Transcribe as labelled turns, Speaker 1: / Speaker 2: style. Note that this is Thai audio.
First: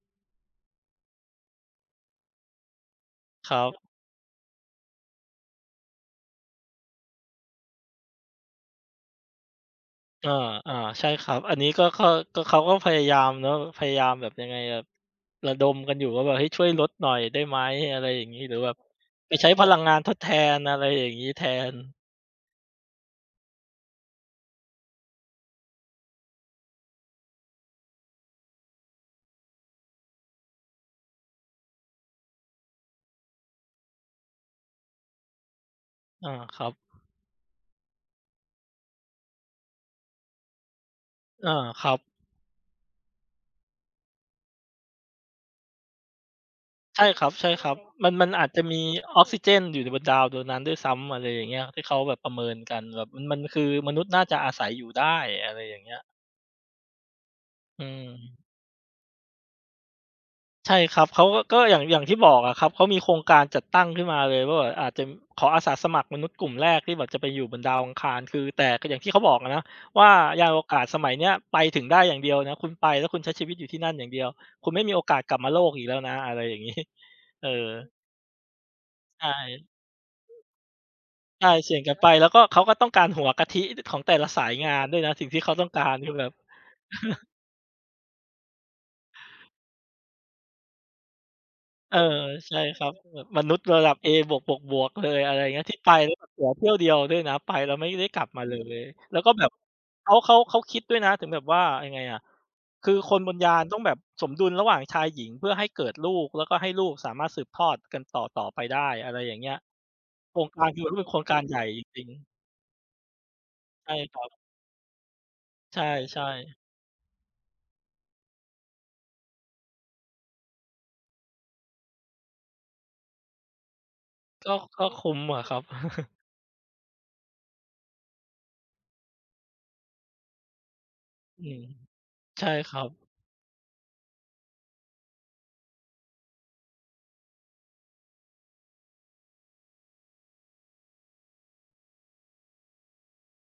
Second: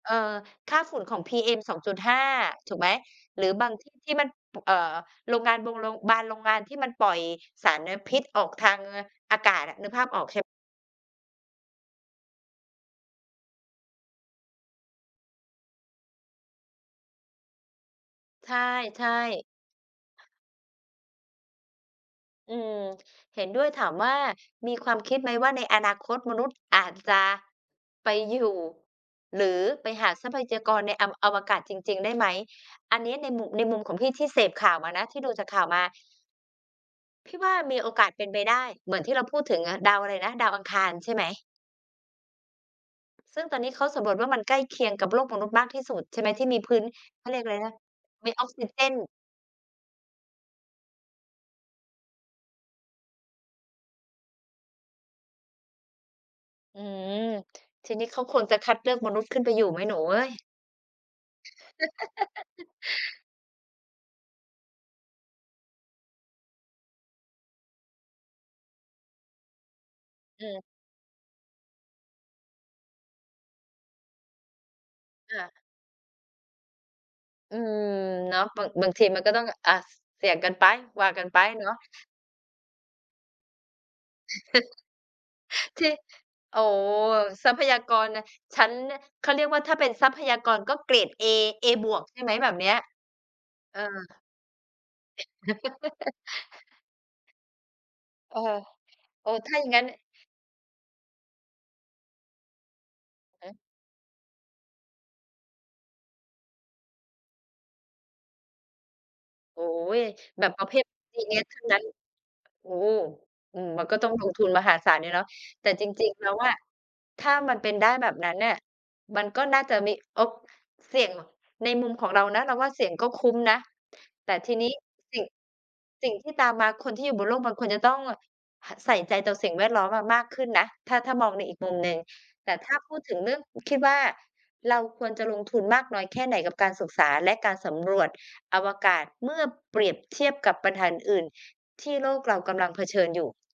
Speaker 1: เออ ค่าฝุ่นของ PM 2.5 ถูกไหม หรื
Speaker 2: ค
Speaker 1: อ
Speaker 2: รั
Speaker 1: บา
Speaker 2: บ
Speaker 1: งที่ที่มันปูก เอ่อ โรงงานบงโรง บานโรงงานที่มันปล่อยสารนะพิษออกทางเงือ อากาศอะ นึกภาพออ
Speaker 2: อ
Speaker 1: ก
Speaker 2: า
Speaker 1: ใช่ ป
Speaker 2: ๆ ใช่ครับ อันนี้ก็ข้อ ก็ เขาก็พยายามเนาะ พยายามแบบ ยังไงแบบ ระดมกันอยู่ว่าแบบให้ช่วยลดหน่อยได้ไหม อะไรอย่างงี้
Speaker 1: ใช
Speaker 2: หรือแบบ
Speaker 1: ่
Speaker 2: ไป
Speaker 1: ๆ
Speaker 2: ใช้พลังงานทดแทน อะไรอย่างงี้แทน
Speaker 1: อืม เห็นด้วย ถามว่ามีความคิดไหมว่า ในอนาคตมนุษย์อาจจะ ไปอยู่ หรือไปหาทรัพยากรในอำ อวกาศจริง ๆ ได้ ไหม อันเนี้ยในหมุ ในมุมของพี่ที่เสพข่าวมานะ ที่ดูจากข่าวมา
Speaker 2: อา ครับ
Speaker 1: พี่ว่า มีโอกาสเป็นไปได้เหมือนที่เราพูดถึงอะ ดาวอะไรนะ? ดาวอังคารใช่ไหม?
Speaker 2: อา ครับ
Speaker 1: ซึ่งตอนนี้เขาสำรวจว่า มันใกล้เคียงกับโลกมนุษย์มากที่สุดใช่ไหม? ที่มีพื้น
Speaker 2: ใช่ค
Speaker 1: เข
Speaker 2: รั
Speaker 1: า
Speaker 2: บ
Speaker 1: เรีย
Speaker 2: ใ
Speaker 1: ก
Speaker 2: ช
Speaker 1: อ
Speaker 2: ่
Speaker 1: ะไร
Speaker 2: ค
Speaker 1: น
Speaker 2: ร
Speaker 1: ะ
Speaker 2: ับ มัน มั
Speaker 1: ม
Speaker 2: น
Speaker 1: ี
Speaker 2: อ
Speaker 1: อ
Speaker 2: า
Speaker 1: อก
Speaker 2: จจ
Speaker 1: ซ
Speaker 2: ะ
Speaker 1: ิ
Speaker 2: มี
Speaker 1: เจน
Speaker 2: ออกซิเจนอยู่ในบนดาวบนนั้นด้วยซ้ำ อะไรอย่างเงี้ย ที่เขาแบบประเมินกัน แล้วแบบมัน มันคือมนุษย์น่าจะอาศัยอยู่ได้ อะไรอย่างเงี้ย
Speaker 1: อืม
Speaker 2: อื
Speaker 1: ทีนี้เขา
Speaker 2: ม
Speaker 1: ควรจะคัดเลือกมนุษย์ขึ้นไปอยู่ไหมหนูเอ๊ย?
Speaker 2: ใช่ครับ เขาก็ ก็อย่าง อย่างที่บอกอะครับ เขามีโครงการจัดตั้งขึ้นมาเลยว่าแบบอาจจะ ขออาสาสมัครมนุษย์กลุ่มแรกที่บอกจะไปอยู่บนดาวอังคาร คือ แต่ก็อย่างที่เขาบอกอะนะว่า ยานอว
Speaker 1: เออ
Speaker 2: กาศสมัยเนี้ยไปถึงได้อย่างเดียวนะ คุณไป แล้วคุณใช้ชีวิตอยู่ที่นั่นอย่างเดียว คุณไม่มีโอกาสก
Speaker 1: ค
Speaker 2: ลับ
Speaker 1: ่
Speaker 2: มา
Speaker 1: ะ
Speaker 2: โลกอีกแล้วนะ อะไรอย่าง งี้ เออ
Speaker 1: อืม เนาะ บาง บางทีม
Speaker 2: ใ
Speaker 1: ั
Speaker 2: ช
Speaker 1: นก็ต้อง
Speaker 2: ่
Speaker 1: อา ส เสี่ยงกัน ไป ว่ากัน ไป
Speaker 2: ใช่
Speaker 1: เน
Speaker 2: เ
Speaker 1: า
Speaker 2: สี
Speaker 1: ะ
Speaker 2: ่ยงกันไป แล้วก็ เขาก็ต้องการหัวกะทิ อ ด ของแต่ละสายงานด้วยนะ สิ่งที่เขาต้องก
Speaker 1: ท
Speaker 2: า
Speaker 1: ี่
Speaker 2: รคือแบบ
Speaker 1: โอ้โฮ ทรัพยากร น ฉันเนี่ย เขาเรียกว่าถ้าเป็นทรัพยากรก็เกรดเอ เอบ
Speaker 2: เอ
Speaker 1: ว
Speaker 2: อ
Speaker 1: ก ใช่ไหม แบ
Speaker 2: ใช
Speaker 1: บ
Speaker 2: ่
Speaker 1: เนี้ย?
Speaker 2: ครับ แบบมนุษย์
Speaker 1: เ
Speaker 2: ร
Speaker 1: อ
Speaker 2: ะ
Speaker 1: อ
Speaker 2: ดับเอบวก ๆ ๆ เลย อะไรเงี้ย ที่ไปแล้วแบบตั๋วเที่ยวเดียวด้วยนะ ไปแล้วไม่ได้กลับ
Speaker 1: เอ
Speaker 2: มาเล
Speaker 1: อ
Speaker 2: ย แล้ว
Speaker 1: เอ
Speaker 2: ก็
Speaker 1: อ
Speaker 2: แบ
Speaker 1: ถ
Speaker 2: บ
Speaker 1: ้าอย่างงั้น
Speaker 2: เขา เขา เขาคิดด้วยนะถึงแบบว่า ยังไงอะ คือคนบนยา
Speaker 1: เออ
Speaker 2: นต้องแบบสมดุลระหว่างชายหญิงเพื่อให้เกิดลูก แล้วก็ให้ลูกสามารถสืบทอดกันต่อ ๆ ไปได้ อะไรอย่างเงี้ย
Speaker 1: โอ้โฮ
Speaker 2: โคร
Speaker 1: แบ
Speaker 2: ง
Speaker 1: บ
Speaker 2: ก
Speaker 1: ป
Speaker 2: า
Speaker 1: ร
Speaker 2: ร
Speaker 1: ะเภ
Speaker 2: ทีเดี
Speaker 1: ท
Speaker 2: ยวด้วยโครงการ
Speaker 1: genius
Speaker 2: ให
Speaker 1: ท
Speaker 2: ญ
Speaker 1: ั
Speaker 2: ่
Speaker 1: ้งนั้
Speaker 2: จ
Speaker 1: น
Speaker 2: ริง ๆ
Speaker 1: โอ้โฮ อือ มัน
Speaker 2: ใช
Speaker 1: ก
Speaker 2: ่
Speaker 1: ็ต้อง
Speaker 2: คร
Speaker 1: ล
Speaker 2: ั
Speaker 1: ง
Speaker 2: บ
Speaker 1: ทุนมหาศาลอยู่เนาะ แต่
Speaker 2: ใ
Speaker 1: จริง
Speaker 2: ช
Speaker 1: ๆ แ
Speaker 2: ่
Speaker 1: ล้วอ
Speaker 2: ๆ
Speaker 1: ะ ถ้ามันเป็นได้แบบนั้นน่ะ มันก็น่าจะมีโอ๊ก ก เสี่ยง ง ในมุมของเรานะ เราว่าเสี่ยงก็คุ้มนะ แต่
Speaker 2: ก
Speaker 1: ท
Speaker 2: ็
Speaker 1: ีนี้
Speaker 2: ก็คุ
Speaker 1: ส
Speaker 2: ้
Speaker 1: ิ
Speaker 2: ม
Speaker 1: ่ง
Speaker 2: อะครับ
Speaker 1: สิ่งที่ตามมา คนที่อยู่บนโลกบางคนจะต้อง ห ใส่ใจต่อสิ่งแวดล้อมเรามากขึ้นนะ ถ้า ถ้ามองใ
Speaker 2: อ
Speaker 1: น
Speaker 2: ื
Speaker 1: อีก
Speaker 2: ม
Speaker 1: มุมหนึ่ง
Speaker 2: ใช
Speaker 1: แ
Speaker 2: ่
Speaker 1: ต่ถ
Speaker 2: ค
Speaker 1: ้า
Speaker 2: รั
Speaker 1: พ
Speaker 2: บ
Speaker 1: ูดถึงเรื่อง คิดว่า เราควรจะลงทุนมากน้อยแค่ไหนกับการศึกษาและการสำรวจอวกาศ เมื่อเปรียบเทียบกับปัญหาอื่น ๆ ที่โลกเรากำลังเผชิญอยู่?